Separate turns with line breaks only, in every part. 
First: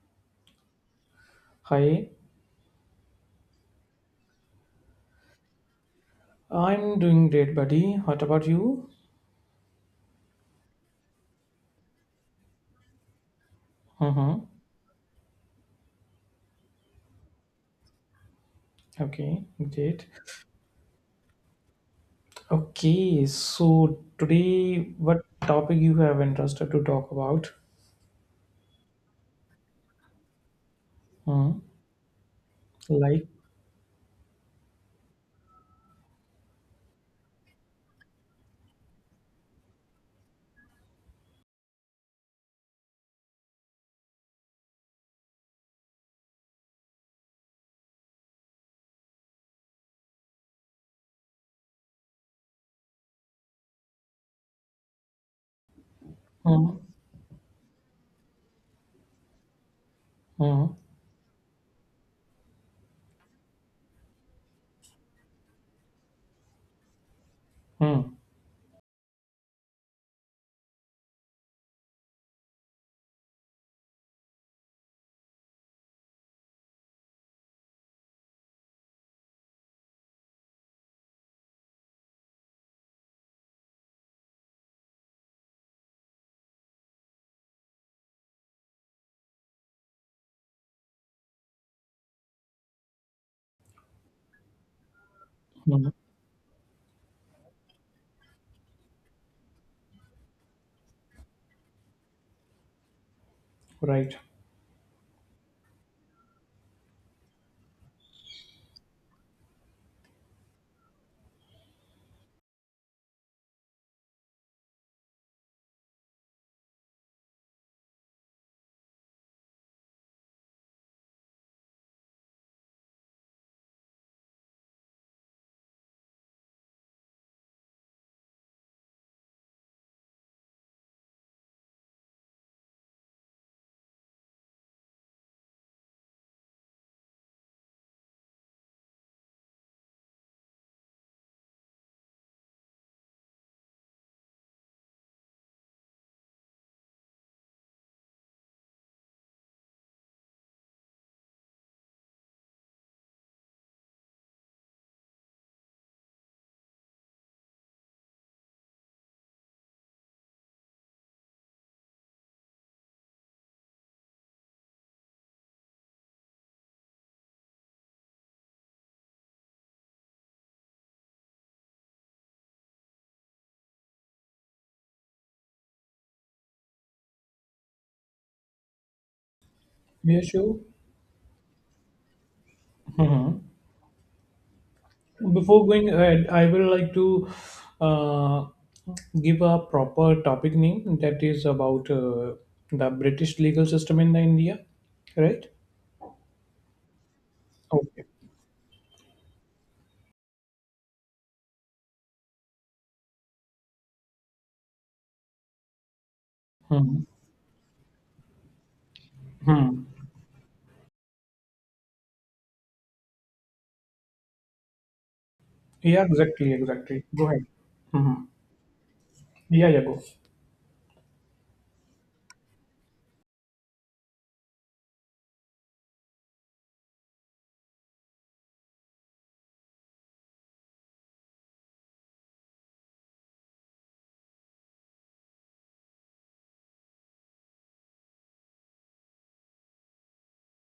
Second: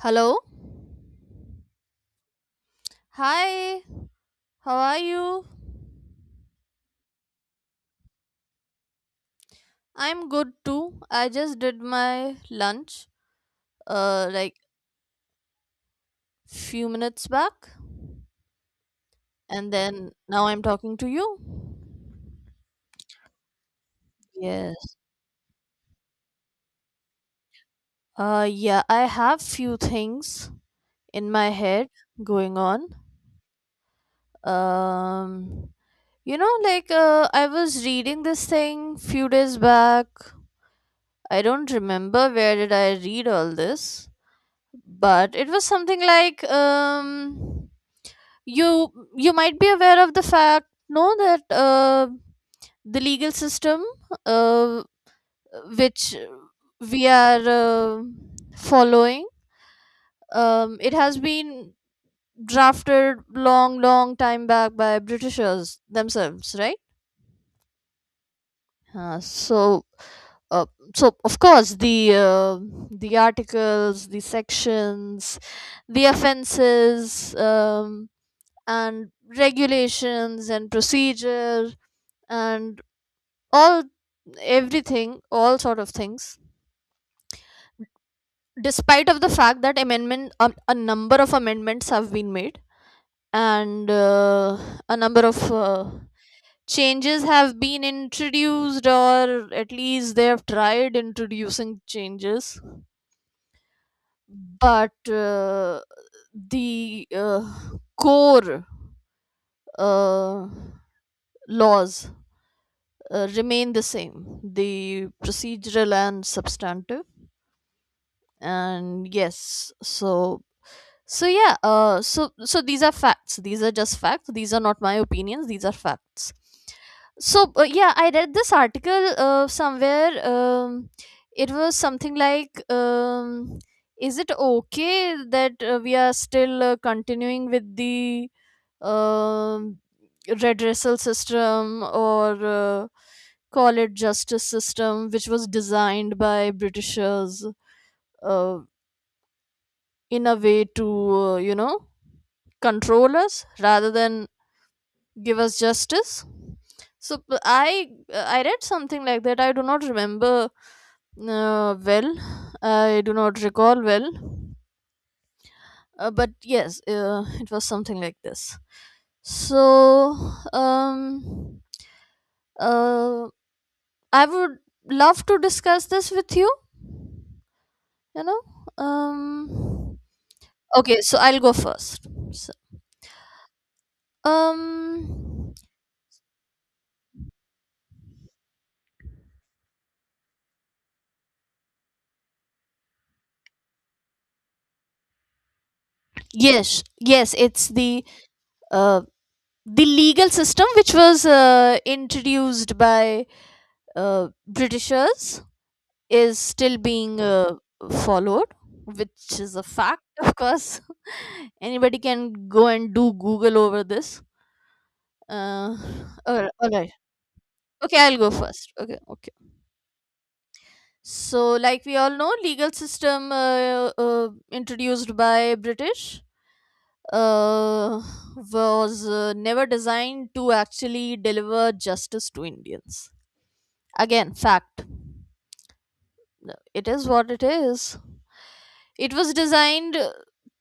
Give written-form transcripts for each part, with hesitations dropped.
Hello?
Hi,
Hi, how are you?
I'm doing great, buddy. What about you?
I'm good too. I just did my lunch
Uh huh.
like few minutes back,
Okay,
and
great.
then now I'm talking to you.
Okay, so today,
Yes.
what topic you have interested to talk about?
Yeah, I have few things in my
Hmm.
head going on.
like,
Um like, I was reading this thing few days back. I don't remember where did I read all this, but it was something like, you might be aware of the fact, no, that the legal system, uh, which
mm,
we are following,
mm,
it has been drafted long long time back by britishers themselves, right?
Hmm.
So, uh, so of course the articles, the sections, the offenses, and regulations and procedure, and all, everything, all sort of things, despite of the fact that amendment a number of amendments have been made, and a number of
Hmm.
changes have been introduced, or at least they have tried introducing changes,
Right.
but the core uh, laws remain the same, the procedural and substantive. And yes, so... So yeah, so these are facts. These are just facts. These are not my opinions. These are facts. So yeah, I read this article somewhere. It was something like, is it okay that we are still continuing with the, um, redressal system, or call it justice system, which was designed by Britishers, uh, in a way to, control us rather than give us justice? So I read something like that. I do not remember well, I do not recall well, but yes, it was something like this. So um uh I would love to discuss this with you you know um
Yeah, sure.
okay, so I'll go first. So,
Mm-hmm.
um
Before going ahead, I will like to uh, give a proper topic name that is about the British legal system in the India, right?
yes. Yes, it's the
Okay.
uh, legal system which was introduced by britishers is still
Hmm.
being followed, which is a
Hmm.
fact, of course. Anybody can go and do google over this. uh,
Yeah,
all right,
exactly,
all right.
exactly. Go ahead.
Okay, I'll
Hmm.
go first. Okay, okay.
Yeah, yeah, go.
So like we all know, legal system introduced by british uh, was never designed to actually deliver justice to indians. Again, fact. It is what it is. It was designed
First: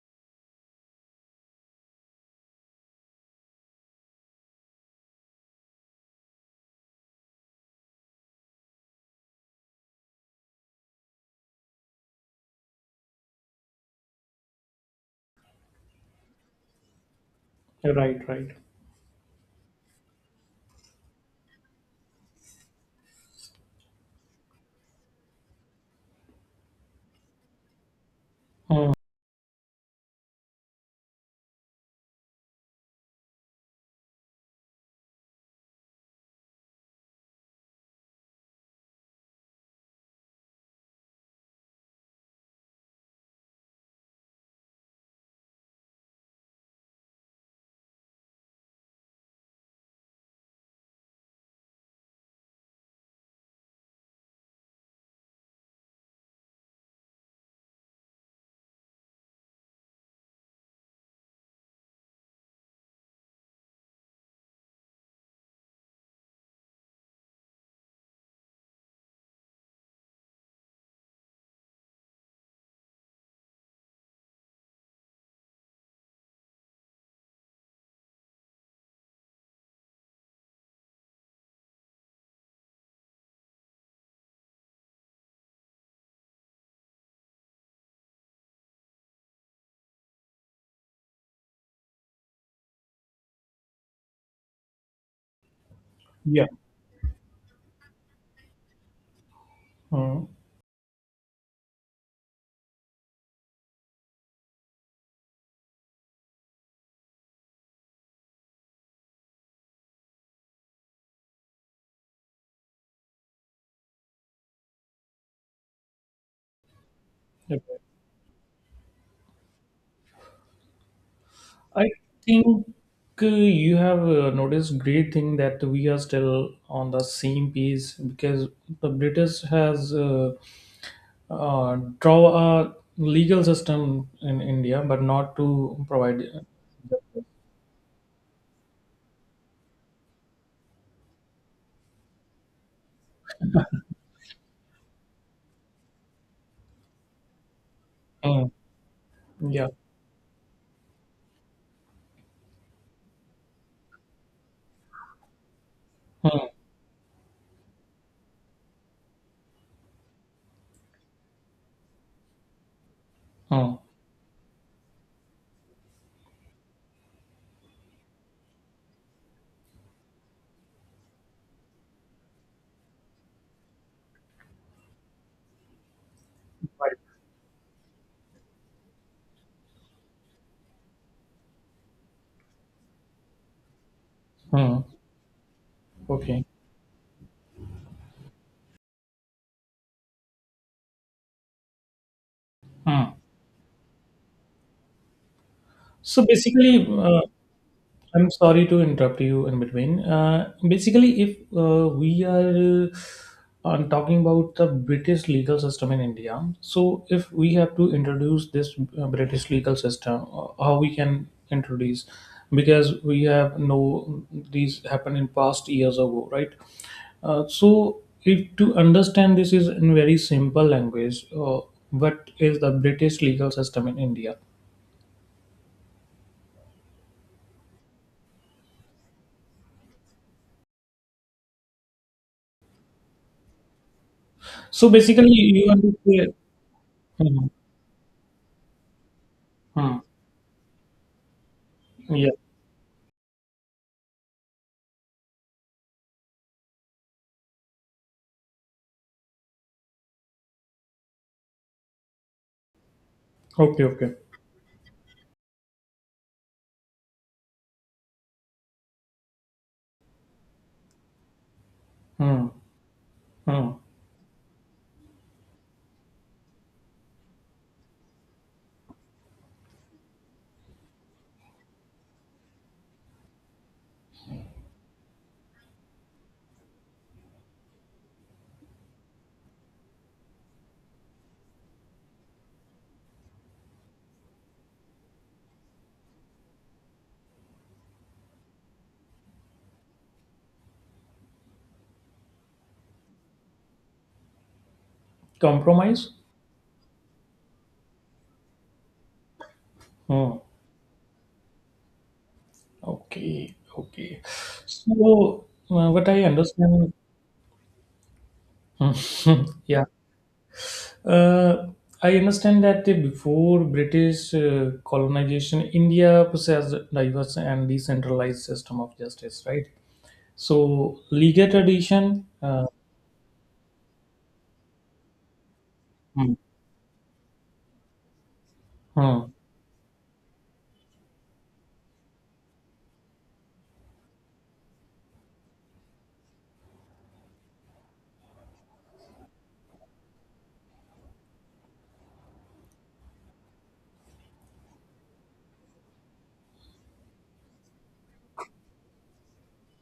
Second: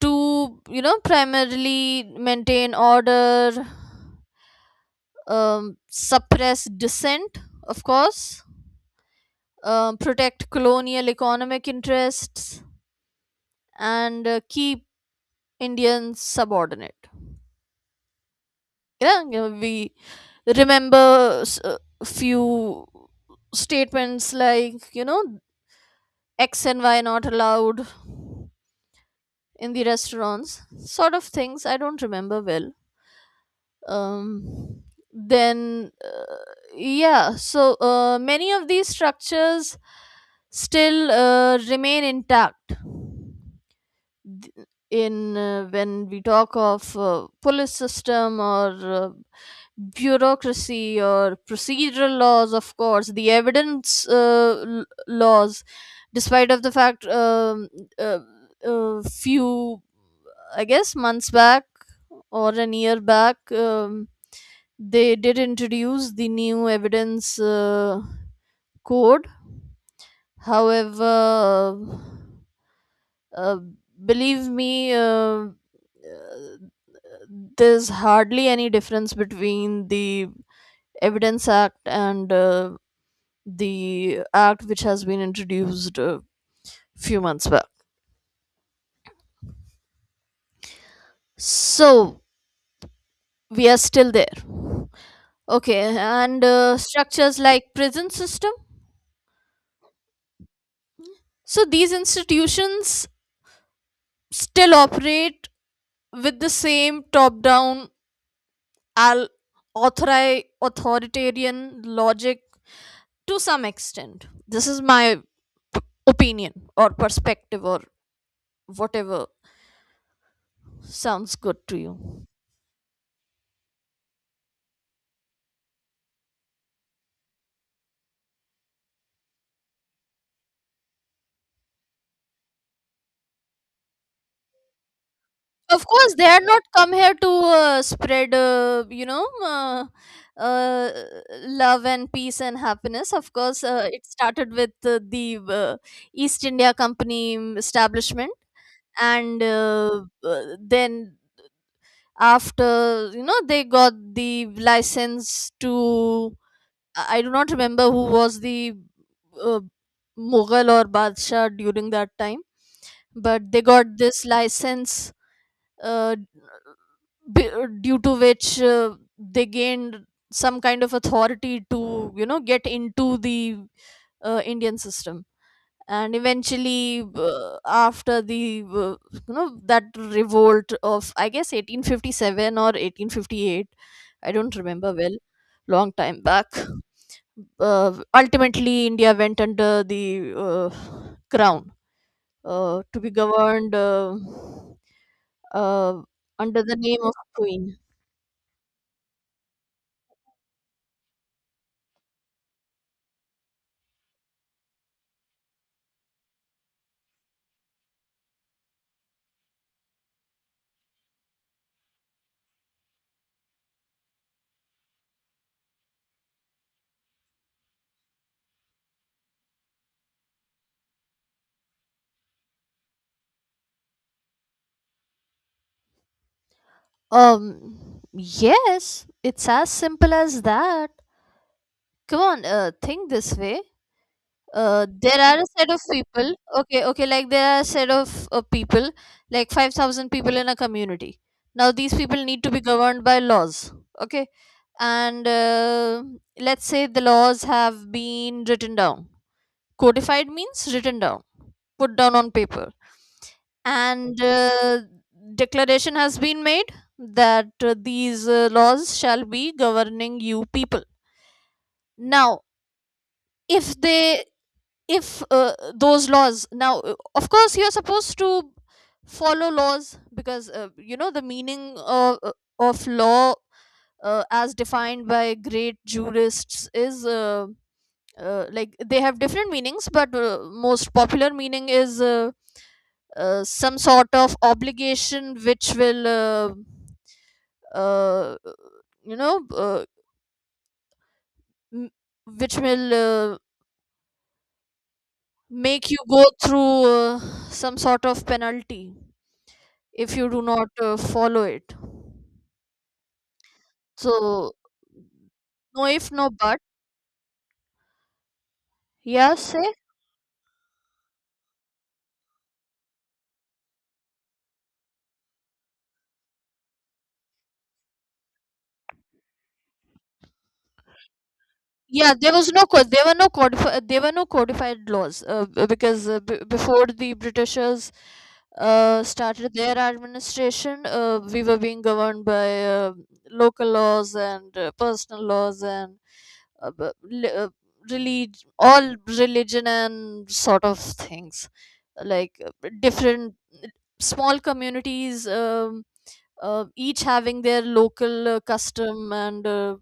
to, you know, primarily maintain order, suppress dissent, of course, protect colonial economic interests, and keep Indians subordinate.
Yeah, right, right.
Yeah, you know, we remember few statements like, you know, X and Y not allowed.
Uh,
In the restaurants sort of things, I don't remember well. um then, yeah, so many of these structures still remain intact. Th- in When we talk of police system or uh, bureaucracy or procedural laws, of course the evidence, laws, despite of the fact, uh, few I guess months back or an year back, they did introduce the new evidence, code. However, uh, believe me, uh, there's hardly any difference between the Evidence Act and the act which has been introduced a few months back. So we are still there. Okay, and
yeah.
structures like prison system.
Uh,
So these institutions still operate with the same top-down, al- authoritarian logic, to some extent. This is my p- opinion or perspective
okay.
or whatever sounds good to
I
you.
think you have noticed great thing that we are still on the same page because the British has draw a legal system in India, but not to
Of course,
provide.
they are not come here to spread, uh, love and peace and happiness. Of course, it started with the East India Company establishment,
Uh,
and
yeah.
then after they got the license to...
Uh,
I do not remember who was the uh, Mughal or Badshah during that time, but they
uh,
got this license. Uh, b- Due to which they gained some kind of authority to, get into the indian system, and
right.
eventually, after the you know that revolt of, I guess, 1857 or 1858, I don't
Uh,
remember well, long time
okay.
back. Ultimately india went under the crown, to be
Uh.
governed, uh,
So
under the
basically,
name of queen.
I'm sorry to interrupt you in between. Basically, if we are talking about the British legal system in India, so if we have to introduce this British legal system, how we can introduce? Because we have no these happened in past years ago, right? So, if to understand this is in very simple language, what is the British legal system in India?
Yes, it's as simple as that. Come on, think this way.
So
There
basically,
are a
you
set of
want to
people.
say.
Okay, okay, like
Hmm,
there are a set of people, like
hmm.
5,000 people in a community. Now, these people
Yeah.
need to be governed by laws. Okay, and let's say the laws have been written down. Codified means written down, put down on paper,
Okay, okay.
and declaration has been made that these laws shall be governing you people now.
Hmm.
If
Hmm.
they, if those laws now, of course you're supposed to follow laws, because you know the meaning of law, as defined by great jurists, is, like they have different meanings, but most popular meaning is, some sort of obligation which will, uh, you know, uh, m- which will uh, make you
Compromise?
go through some sort of penalty if you
Hmm.
do not follow it.
Okay, okay.
So
So,
no
what
if,
I
no but.
understand, Hmm.
Yeah, say.
yeah, uh, I understand that before British colonization, India possessed diverse and decentralized system of justice, right? So, legal
Yeah.
tradition.
There was there were no codified laws, because,
Hmm,
before the Britishers
hmm,
started their administration, we were being governed by local laws and personal laws, and uh, b- li- uh, all religion and sort of things, like different small communities, each having their local custom, and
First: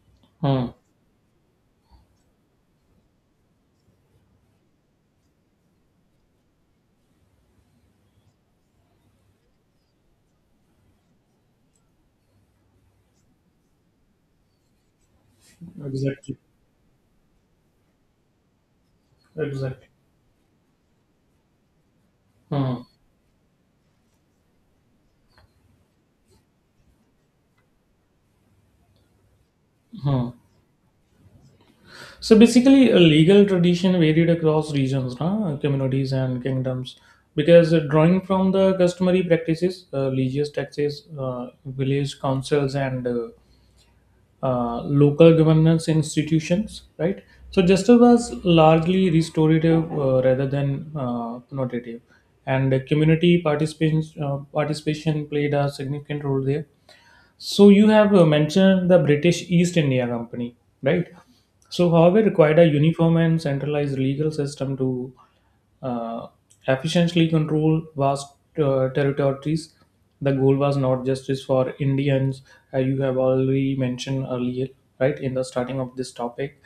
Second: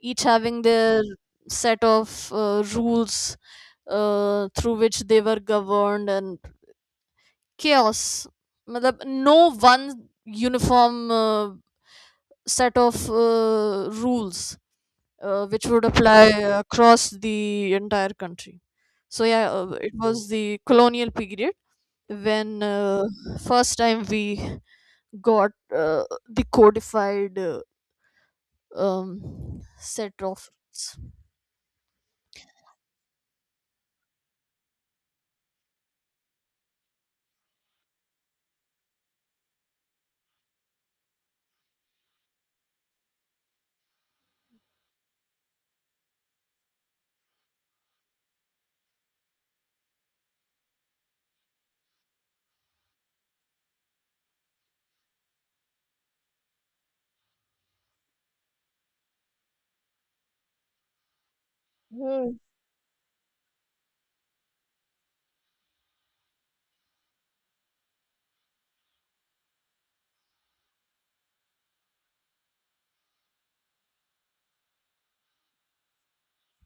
each having
hmm,
their set of rules through which they were governed, and chaos. मतलब, no one uniform set of rules, which would apply across the entire country. So yeah,
exactly.
it was the colonial period when,
Hmm,
first time we got the codified, set of
hmm.
rules.
So basically, a legal tradition varied across regions, na, communities, and kingdoms, because drawing from the customary practices, religious taxes, village councils, and local governance institutions, right? So justice was largely restorative rather than connotative, and community participation participation played a significant role there, so you have mentioned the British East India Company, right? So, however,
Hmm.
required a uniform and centralized legal system to uh, efficiently control vast territories. The goal was not justice for Indians, as you have already mentioned earlier, right, in the starting of this topic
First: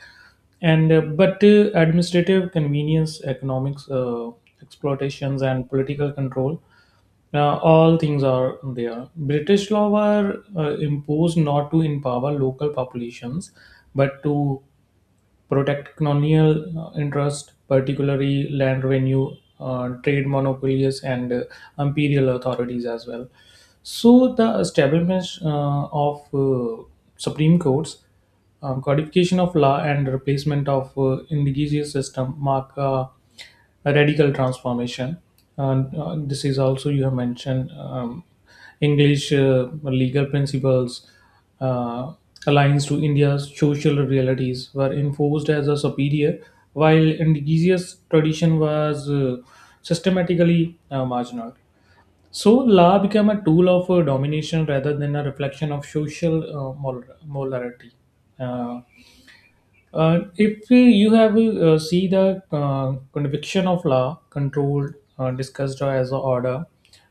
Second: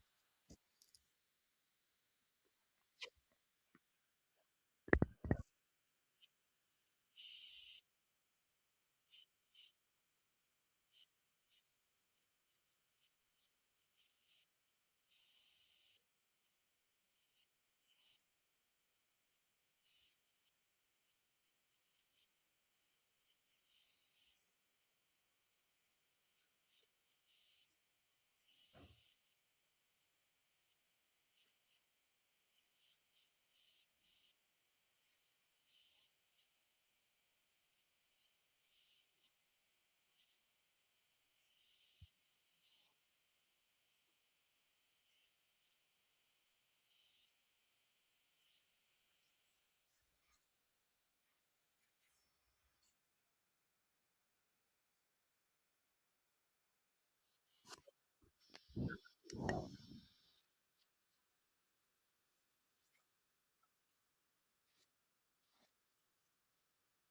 and but administrative convenience, economics, exploitations and political control, all things are there. British law were imposed not to empower local populations but to protect colonial interest, particularly land revenue, trade monopolies, and imperial authorities as well. So the establishment of supreme courts, codification of law, and replacement of indigenous system mark. A radical transformation. And this is also you have mentioned English legal principles uh, aligns to India's social realities were enforced as a superior, while indigenous tradition was systematically marginal. So law became a tool of domination rather than a reflection of social morality. Uh, if you have see the conviction of law controlled discussed as a order,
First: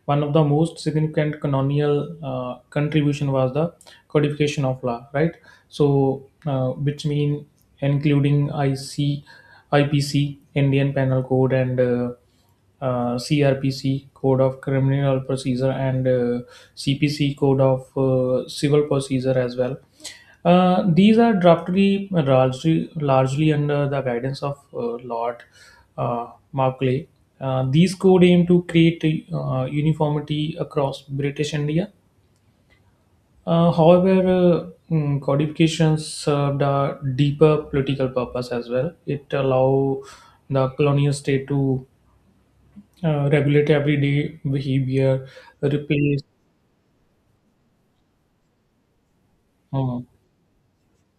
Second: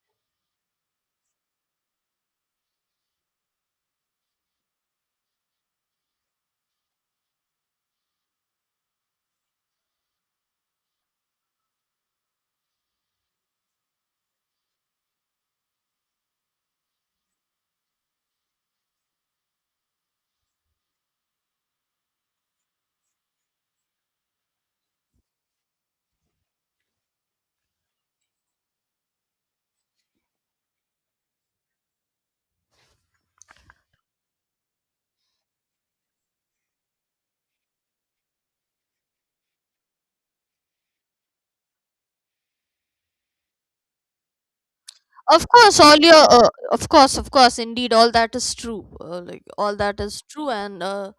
one of the most significant colonial contribution was the codification of law, right? So, which mean including I P C, Indian Penal Code, and CRPC Code of Criminal Procedure and CPC Code of Civil Procedure as well. These are drafted largely under the guidance of Lord Macaulay. These code aim to create uniformity across British India. However, codification served a deeper political purpose as well. It allow the colonial state to regulate everyday behavior,
Of course, all your
replace.
of course, indeed, all that is true. Like, all that
Hmm.
is true, and uh,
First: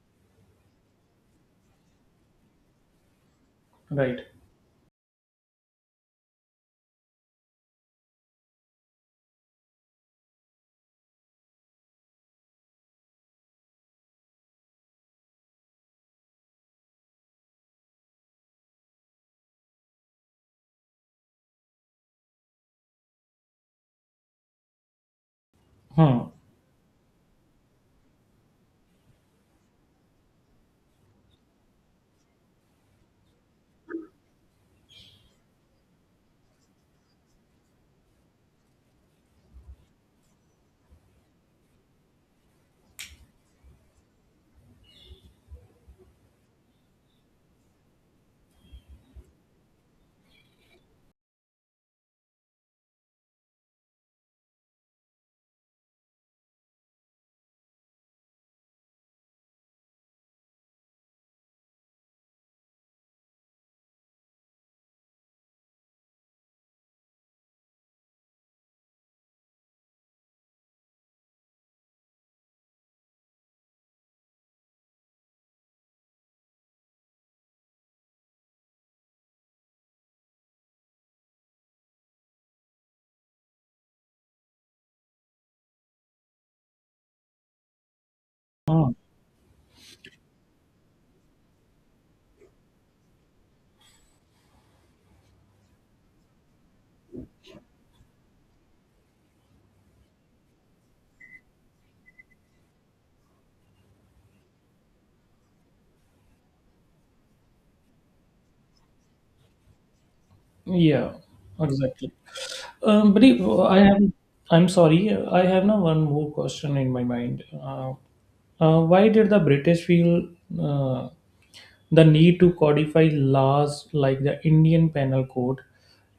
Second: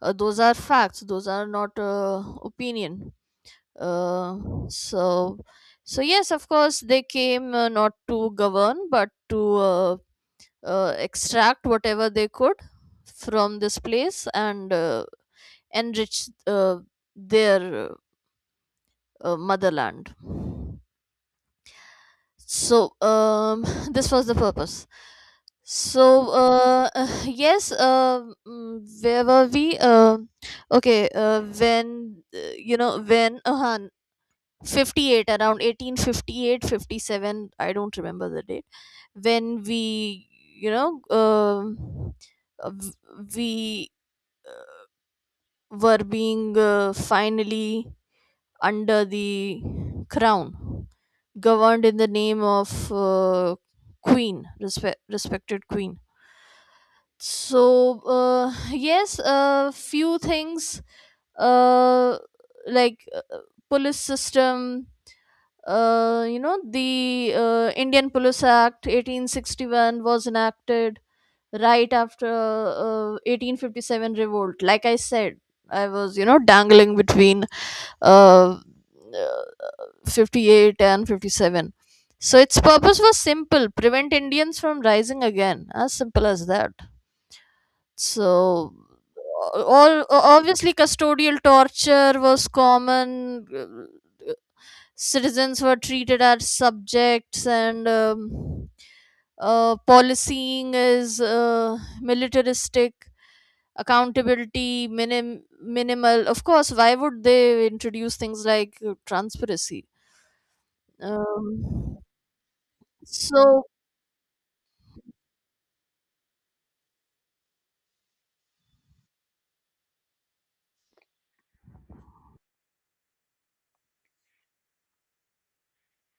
uh, those are facts. Those are not opinion.
Right.
Uh, so, yes, of course they came, not to govern, but to extract whatever they could from this place and enrich their motherland. So, this was the purpose.
Hmm.
So yes, where were we, okay, when, when 58, around 1858, 57. I don't remember the date when we you know um, uh, v- we were being finally under the crown, governed in the name of queen, respected queen. So yes, a few things, uh, like police system. The Indian Police Act 1861 was enacted right after 1857 revolt. Like I said, I was, you know, dangling between uh, uh, 58 and 57. So its purpose was simple: prevent Indians from rising again. As simple as that. So
Hmm.
all obviously custodial torture was common. Citizens were treated as subjects, and policying is militaristic, accountability minimal. Of course, why would they introduce things like transparency?
Yeah.
um,
Exactly. But if-
so.
I have, I'm sorry, I have now one more question in my mind. Why did the British feel uh, the need to codify laws like the Indian Penal Code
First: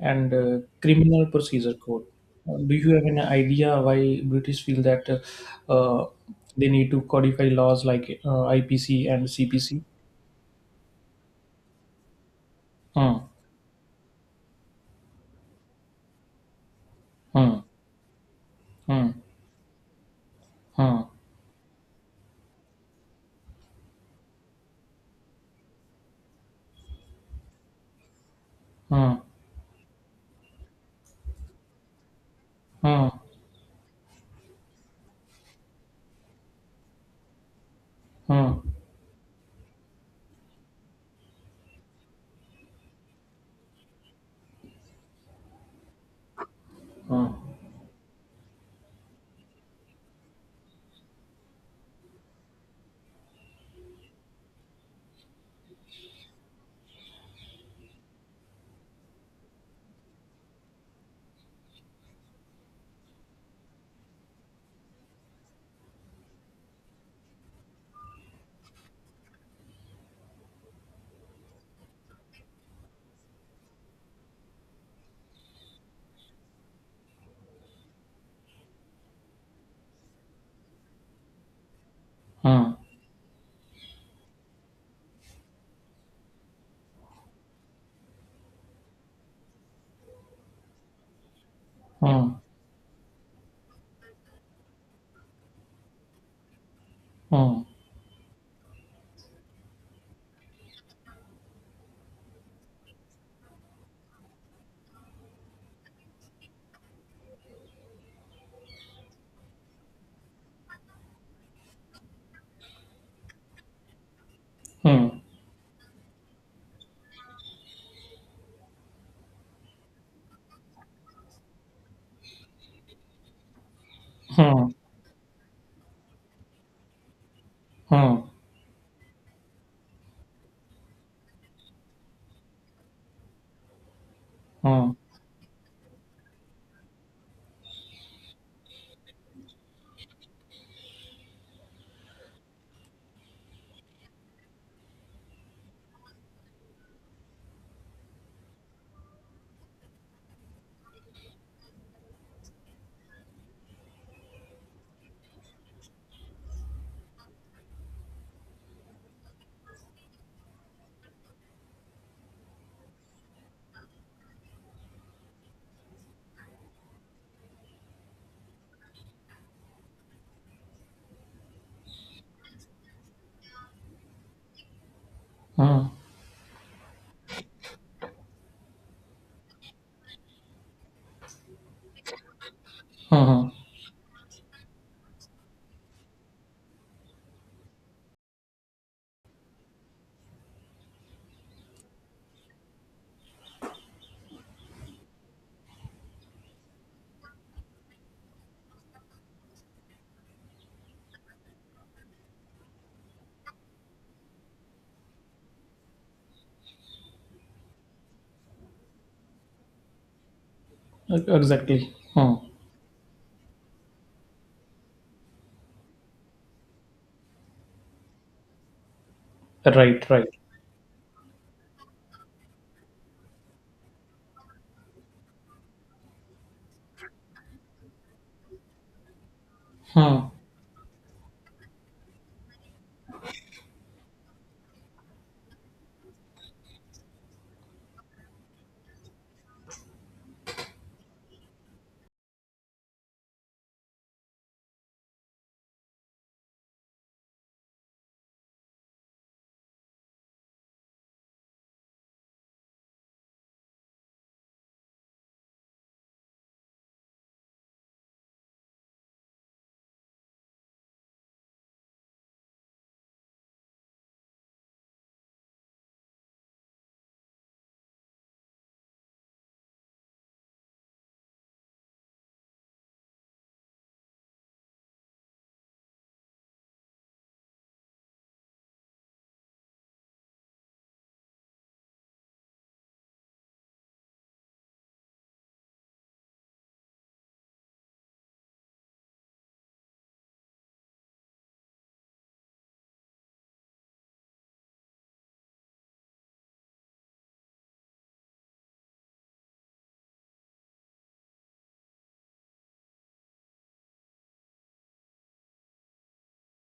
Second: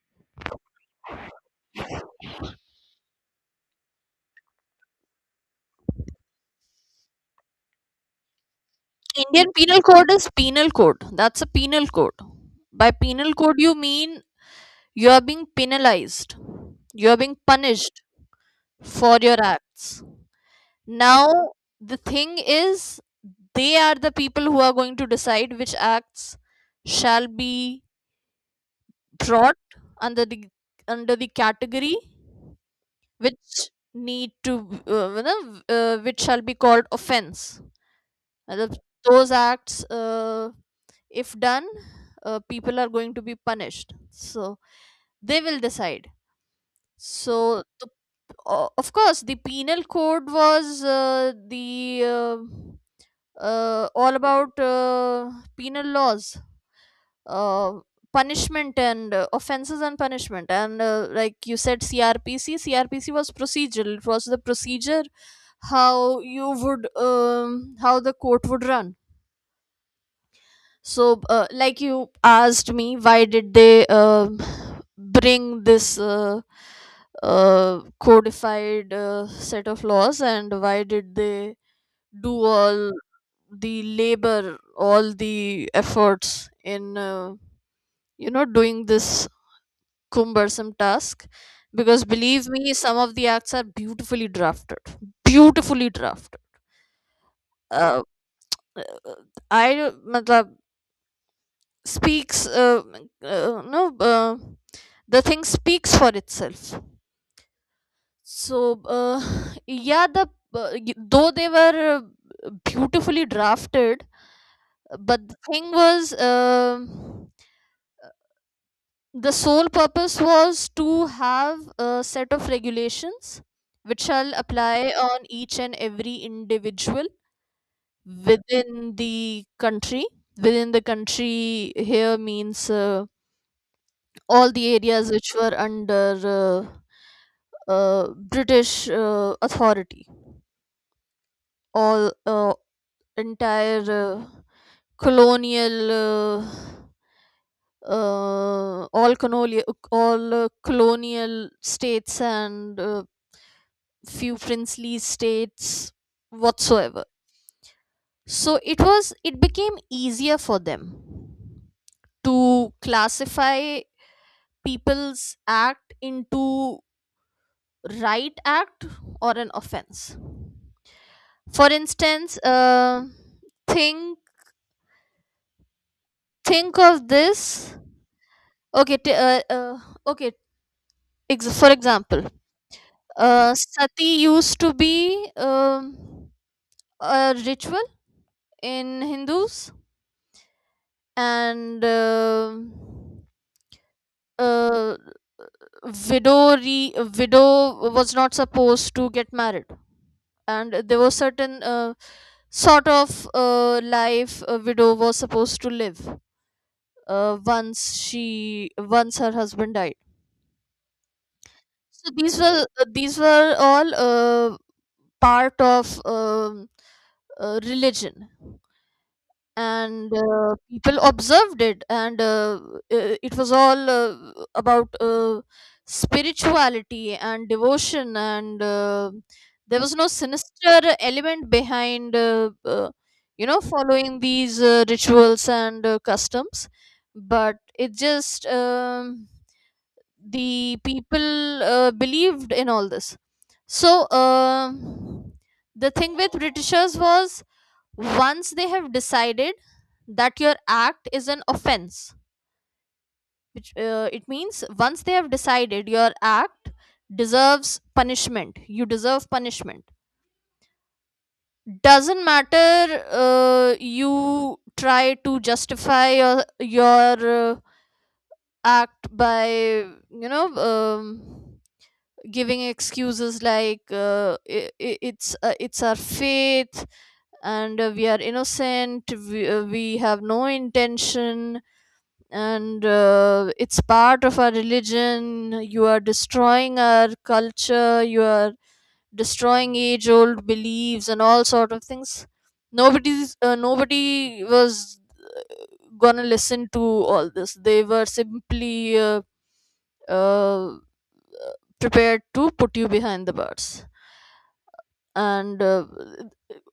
and Criminal Procedure Code? Do you have an idea why British feel that uh, uh, they need to codify laws like IPC and
Indian penal
CPC?
code is penal code. That's a penal code. By
Hmm.
penal code, you mean you are being penalized, you are being
Hmm.
punished
Hmm.
for your acts.
Hmm.
Now, the thing is, they are the people who are going to decide which acts shall be
Hmm.
brought under the, under the category
Hmm.
which need to, which shall be called offense.
Hmm.
Matlab, those acts, if done, people are going to be punished. So they will decide.
Hmm.
So the of course the penal code was the all about penal laws, uh, punishment and offenses and punishment. And like you said, crpc was procedural. It was the procedure, how you would how the court would run. So like you asked me, why did they bring this codified set of laws, and why did they do
Hmm.
all the labor, all the efforts in, you know, doing this cumbersome task? Because
Hmm.
believe me, some of the acts are beautifully drafted. Beautifully drafted.
Hmm.
uh, I matlab, speaks no, uh, the thing speaks for itself. So yeah, the though they were beautifully drafted,
Hmm.
but the thing was, the sole purpose was to have a set of regulations which shall
Hmm.
apply on each and every individual
Hmm.
within the country. Within the country here means all the
Hmm.
areas which were under British authority, all entire, colonial, all colonial, all colonial states, and few princely states whatsoever. So it became easier for them to classify people's act into right act or an offense. For instance, think
Hmm.
think of this. Okay, okay, for example,
Hmm.
sati used to be a ritual in Hindus. And uh, widow was not supposed to get married, and there was certain sort of life a widow was supposed to live once she, once her husband died.
E- Exactly.
So
Hmm.
these were all part of religion,
Right.
and
Right.
people observed it. And it was all about spirituality and devotion. And there was no
Hmm.
sinister element behind, you know, following these rituals and customs. But it just, the people believed in all this. So the thing with britishers was, once they have decided that your act is an offense, which it means once they have decided your act deserves punishment, you deserve punishment. Doesn't matter you try to justify your act by, you know, giving excuses like, it's our faith, and we are innocent, we have no intention, and it's part of our religion, you are destroying our culture, you are destroying age old beliefs and all sort of things. Nobody's, nobody was gonna listen to all this. They were simply uh, prepared to put you behind the bars. And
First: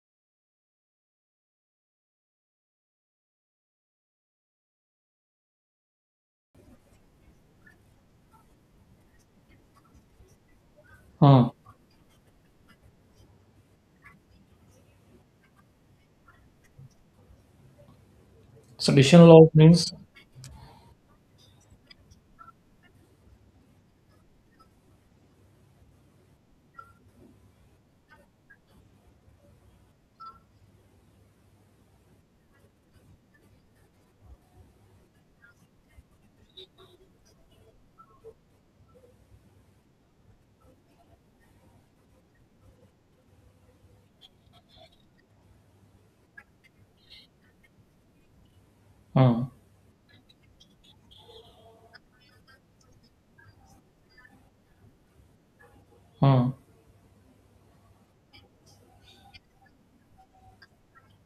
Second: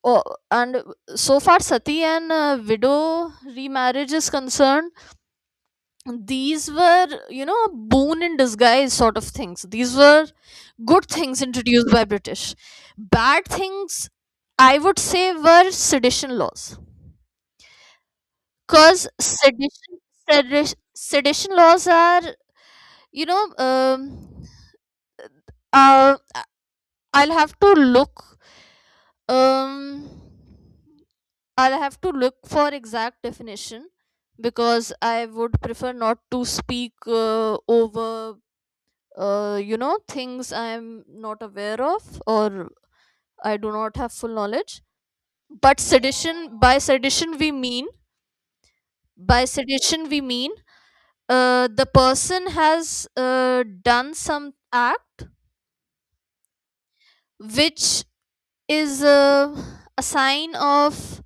oh, and so far sati and widow remarriage is concerned, these were, you know, a boon in disguise sort of things. These were good things
Hmm.
introduced by British. Bad things, I would say, were sedition laws.
So
Because
additional means.
sedition, sedition laws are, you know, uh I'll have to look, um I'll have to look for exact definition, because I would prefer not to speak over you know, things I am not aware of, or I do not have full knowledge. But sedition, by sedition we mean,
Hmm.
by sedition we mean, the person has done some act
Hmm.
which is a sign of,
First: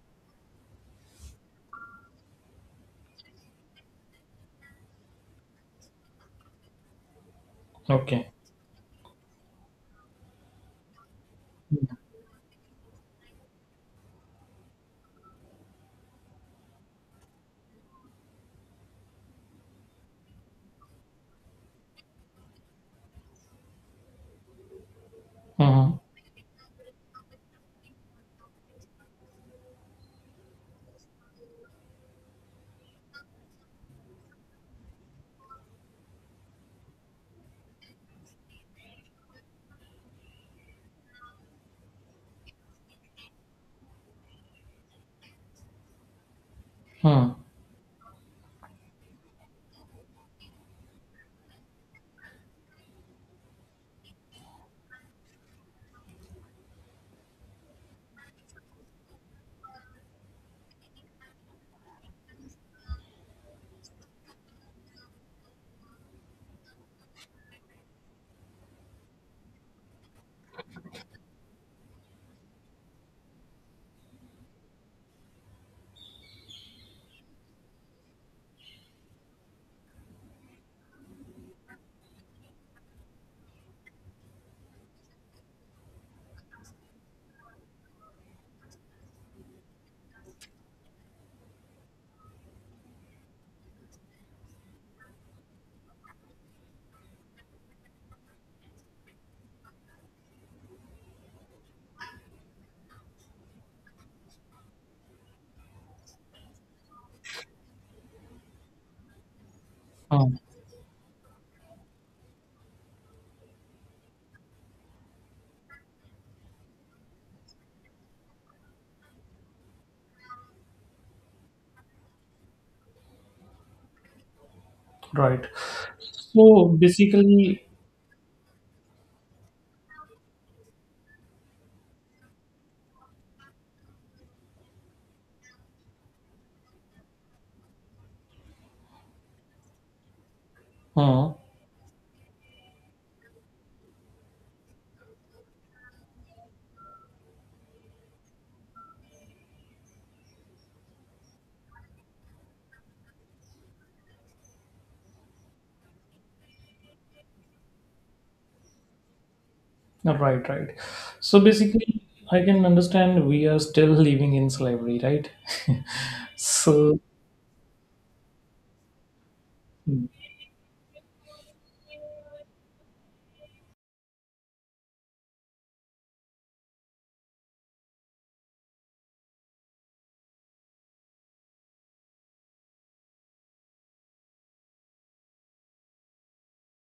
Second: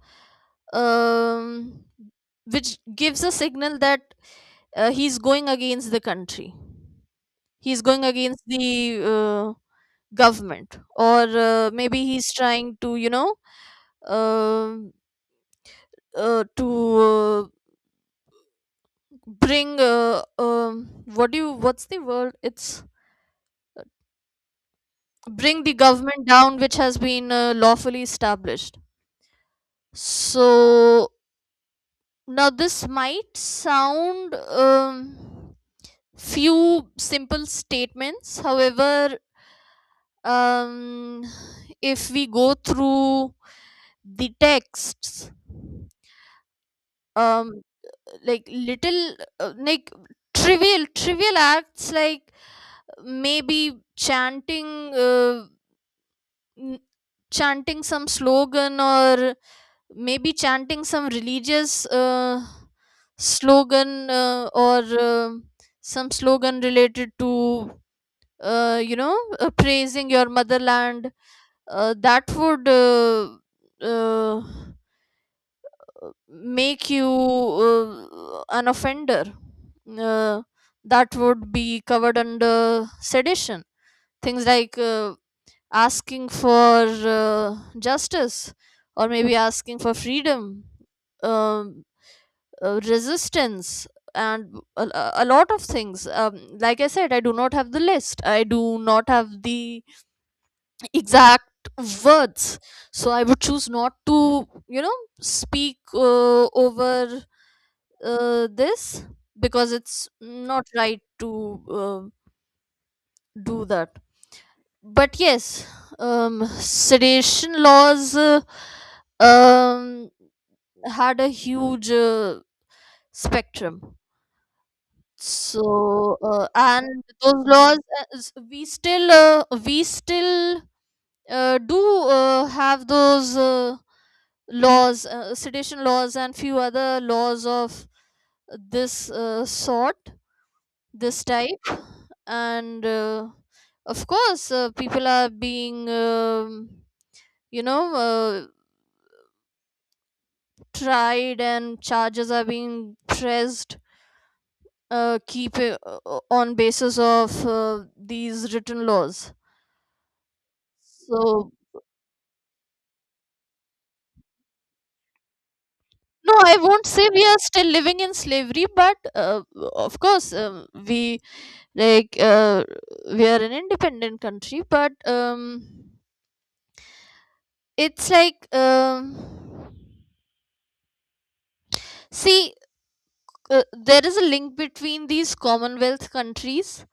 um, which gives a signal that he's going against the country, he's going
Okay.
against the government, or maybe he's trying to, you know, um to bring what do you, what's the word, it's bring the
Hmm.
government down, which has been lawfully established. So now this might sound, few simple statements, however, um if we go through the texts,
Hmm.
um like little, like trivial, trivial acts like maybe chanting, n- chanting some slogan, or maybe chanting some religious slogan, or some slogan related to you know, praising your motherland, that would uh, make you an offender. uh, that would be covered under sedition. Things like asking for justice, or maybe asking for freedom, um, resistance, and a lot of things. Like I said, I do not have the list, I do not have the exact words, so I would choose not to, you know, speak over this, because it's
Hmm.
not right to do that. But yes, sedation laws um, had a huge spectrum.
Right.
So
So
and those
basically.
laws, we still do have those laws, sedition laws, and few other laws of this sort this
Hmm.
type. And of course people are being, you know, tried, and charges are being pressed keep on basis of these written laws.
Right. Right. So
So
basically, I can understand we are still living in slavery, right?
no, I won't
so
say we are still living in slavery. But of course, we, like uh, we are an independent country, but it's like, see, there is a link between these commonwealth countries,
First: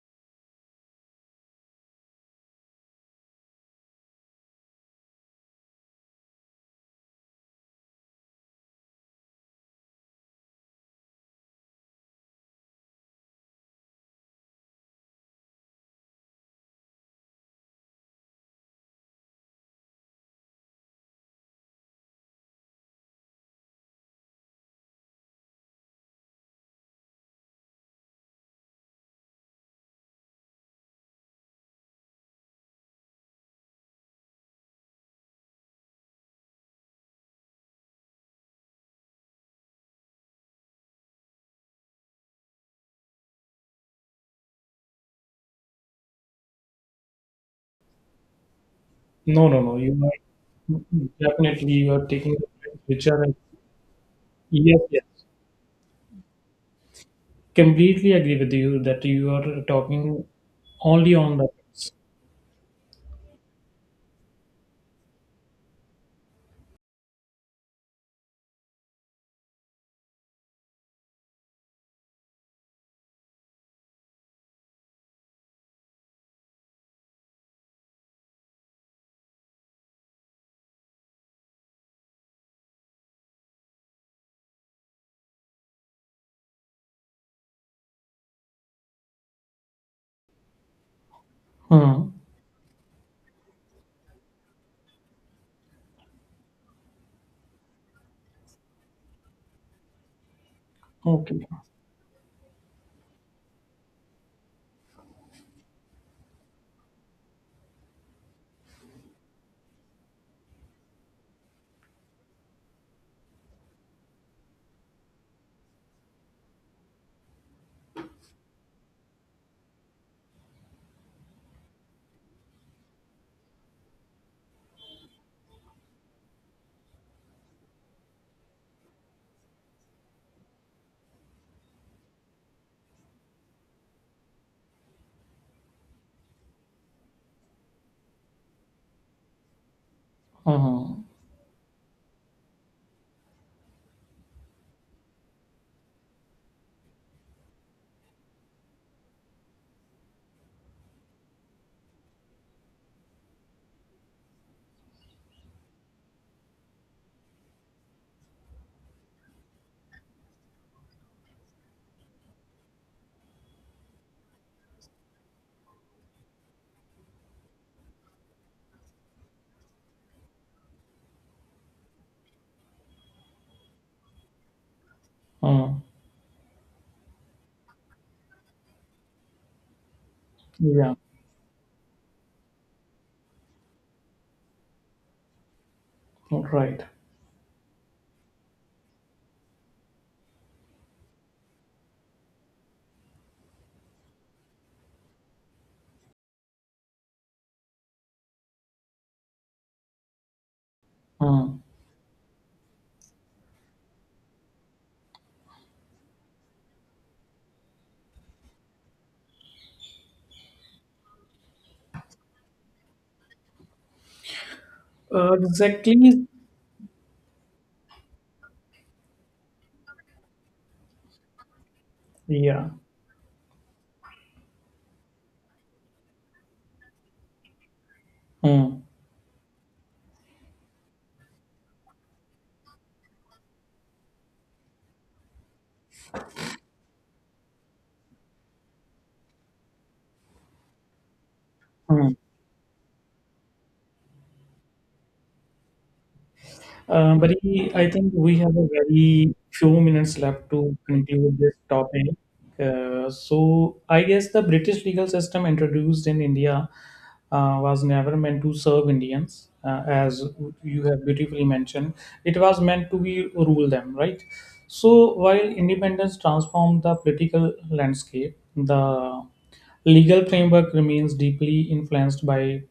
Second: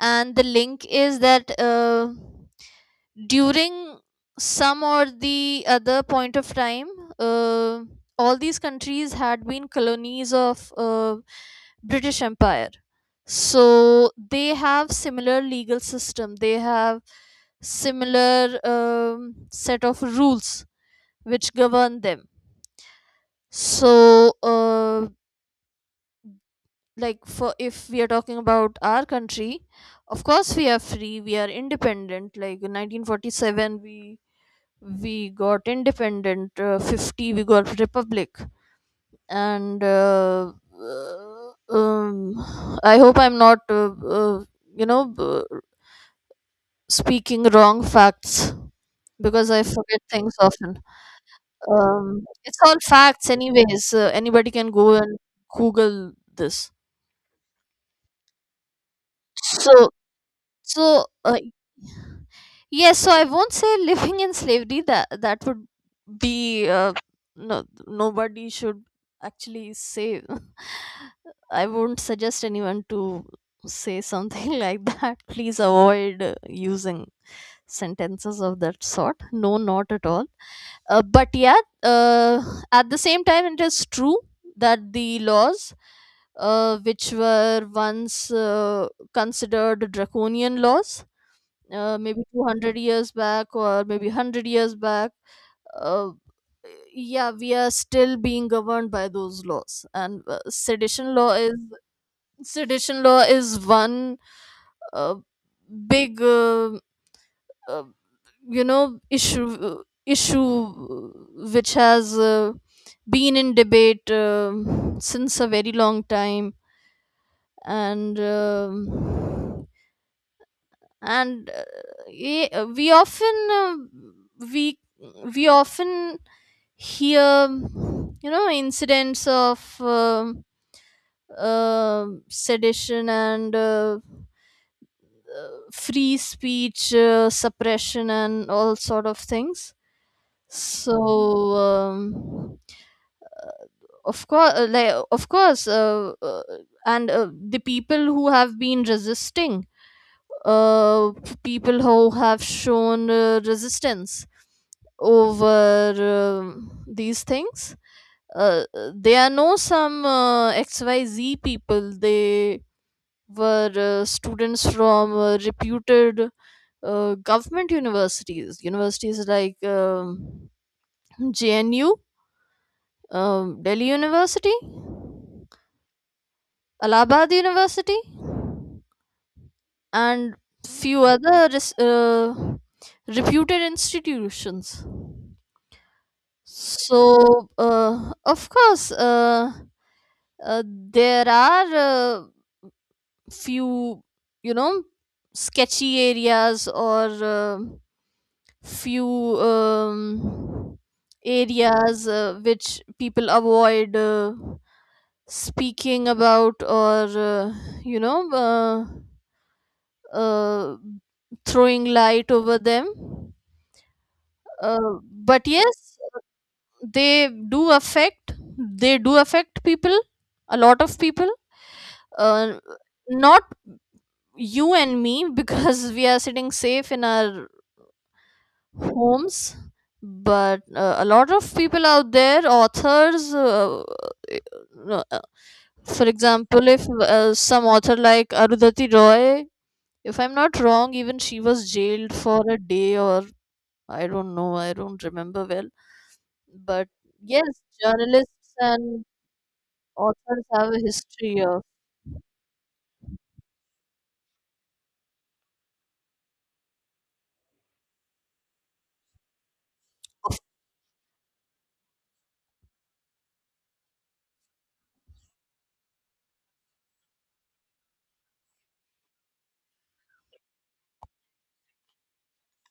and the link is that during some or the other point of time, uh, all these countries had been colonies of British empire. So they have similar legal system, they have similar set of rules which govern them. So uh, like for, if we are talking about our country, of course we are free, we are independent. Like in 1947 we got independent, 50 we got republic. And I hope I'm not, uh, you know, speaking wrong facts,
no,
because
no,
I
no. You
forget things often.
are definitely you are taking the
It's all
which are
facts anyways. Anybody can
yes,
go
yes.
and google this.
Completely agree with you that you are
So
talking
so
only
uh,
on the
yes, so I won't say living in slavery. That would be no. Nobody should actually say. I won't suggest anyone to say something like that. Please avoid using sentences of that sort. No, not at all. But yeah, at the same time, it is true that the laws, which were once considered draconian laws,
Hmm.
maybe 200 years back or maybe 100 years back. uh, yeah, we are still being governed by those laws. And sedition law
Okay.
is, sedition law is one uh, big uh, you know, issue which has been in debate since a very long time. And and uh, ye- uh, we often uh, we we often hear, you know, incidents of sedition, and free speech suppression and all sort of things.
Uh huh.
So of course, like of course and the people who have been resisting, uh, people who have shown resistance over these things. Uh, there are no some XYZ people. They were students from reputed government universities, universities like JNU, Delhi University,
Uh.
Allahabad University, and
Yeah.
few other res- uh, reputed institutions.
Right.
So, of course, there are few, you know, sketchy areas, or few, um,
Hmm.
areas which people avoid speaking about, or, you know, uh, throwing light over them. But yes,
Exactly.
they do affect people, a lot of people. uh,
Yeah.
Not you and me, because we are sitting safe in our
Hmm.
homes. But a lot of people out there, authors, uh, uh, for example, if some author like Arundhati Roy, if I'm not wrong, even she was jailed
Hmm.
for a day, or I don't know, I don't remember well. But
But
yes,
I think we
journalists
have a
and
very few minutes
authors
left
have
to
a history
conclude this
of,
topic. So I guess the British legal system introduced in India was never meant to serve Indians, as you have beautifully mentioned. It was meant to be rule them, right? So while independence transformed the political landscape, the legal framework remains deeply influenced by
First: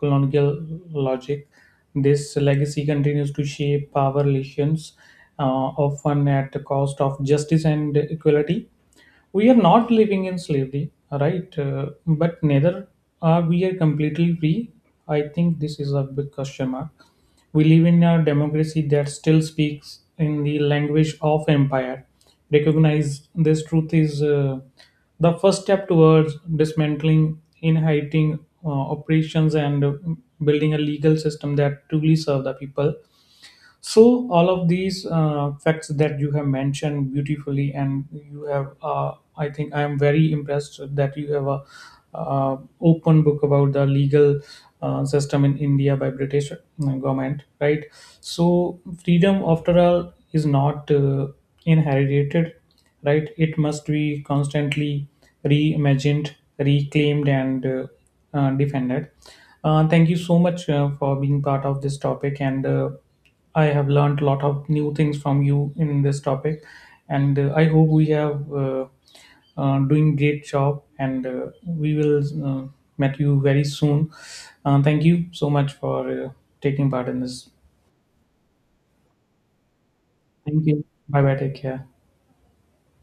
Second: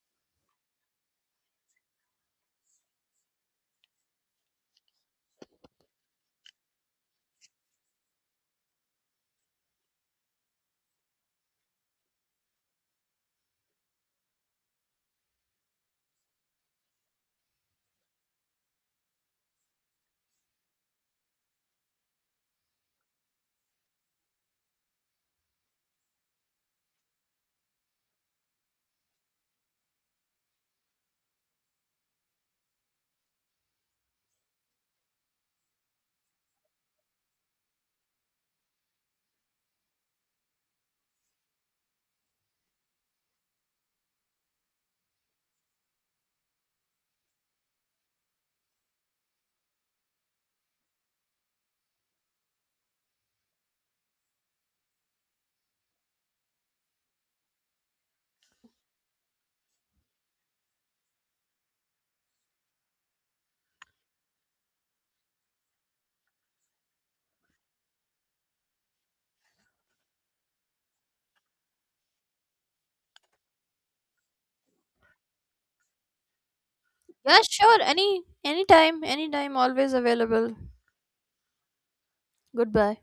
colonial logic. This legacy continues to shape power relations, uh, often at the cost of justice and equality. We are not living in slavery, right? But neither are we are completely free. I think this is a big question mark. We live in a democracy that still speaks in the language of empire. Recognize this truth is the first step towards dismantling, inhibiting operations, and building a legal system that truly serve the people. So all of these facts that you have mentioned beautifully, and you have, I think, I am very impressed that you have a open book about the legal system in India by British government, right? So freedom, after all, is not inherited, right? It must be constantly reimagined, reclaimed, and defended. Thank you so much for being part of this topic and. I have learned a lot of new things from you in this topic, and I hope we have doing great job. And we will uh, meet you very soon. Thank you so much for uh, taking part in
yeah,
this.
sure. Any, anytime, anytime, always available.
Thank you. Bye bye. Take care.
Goodbye.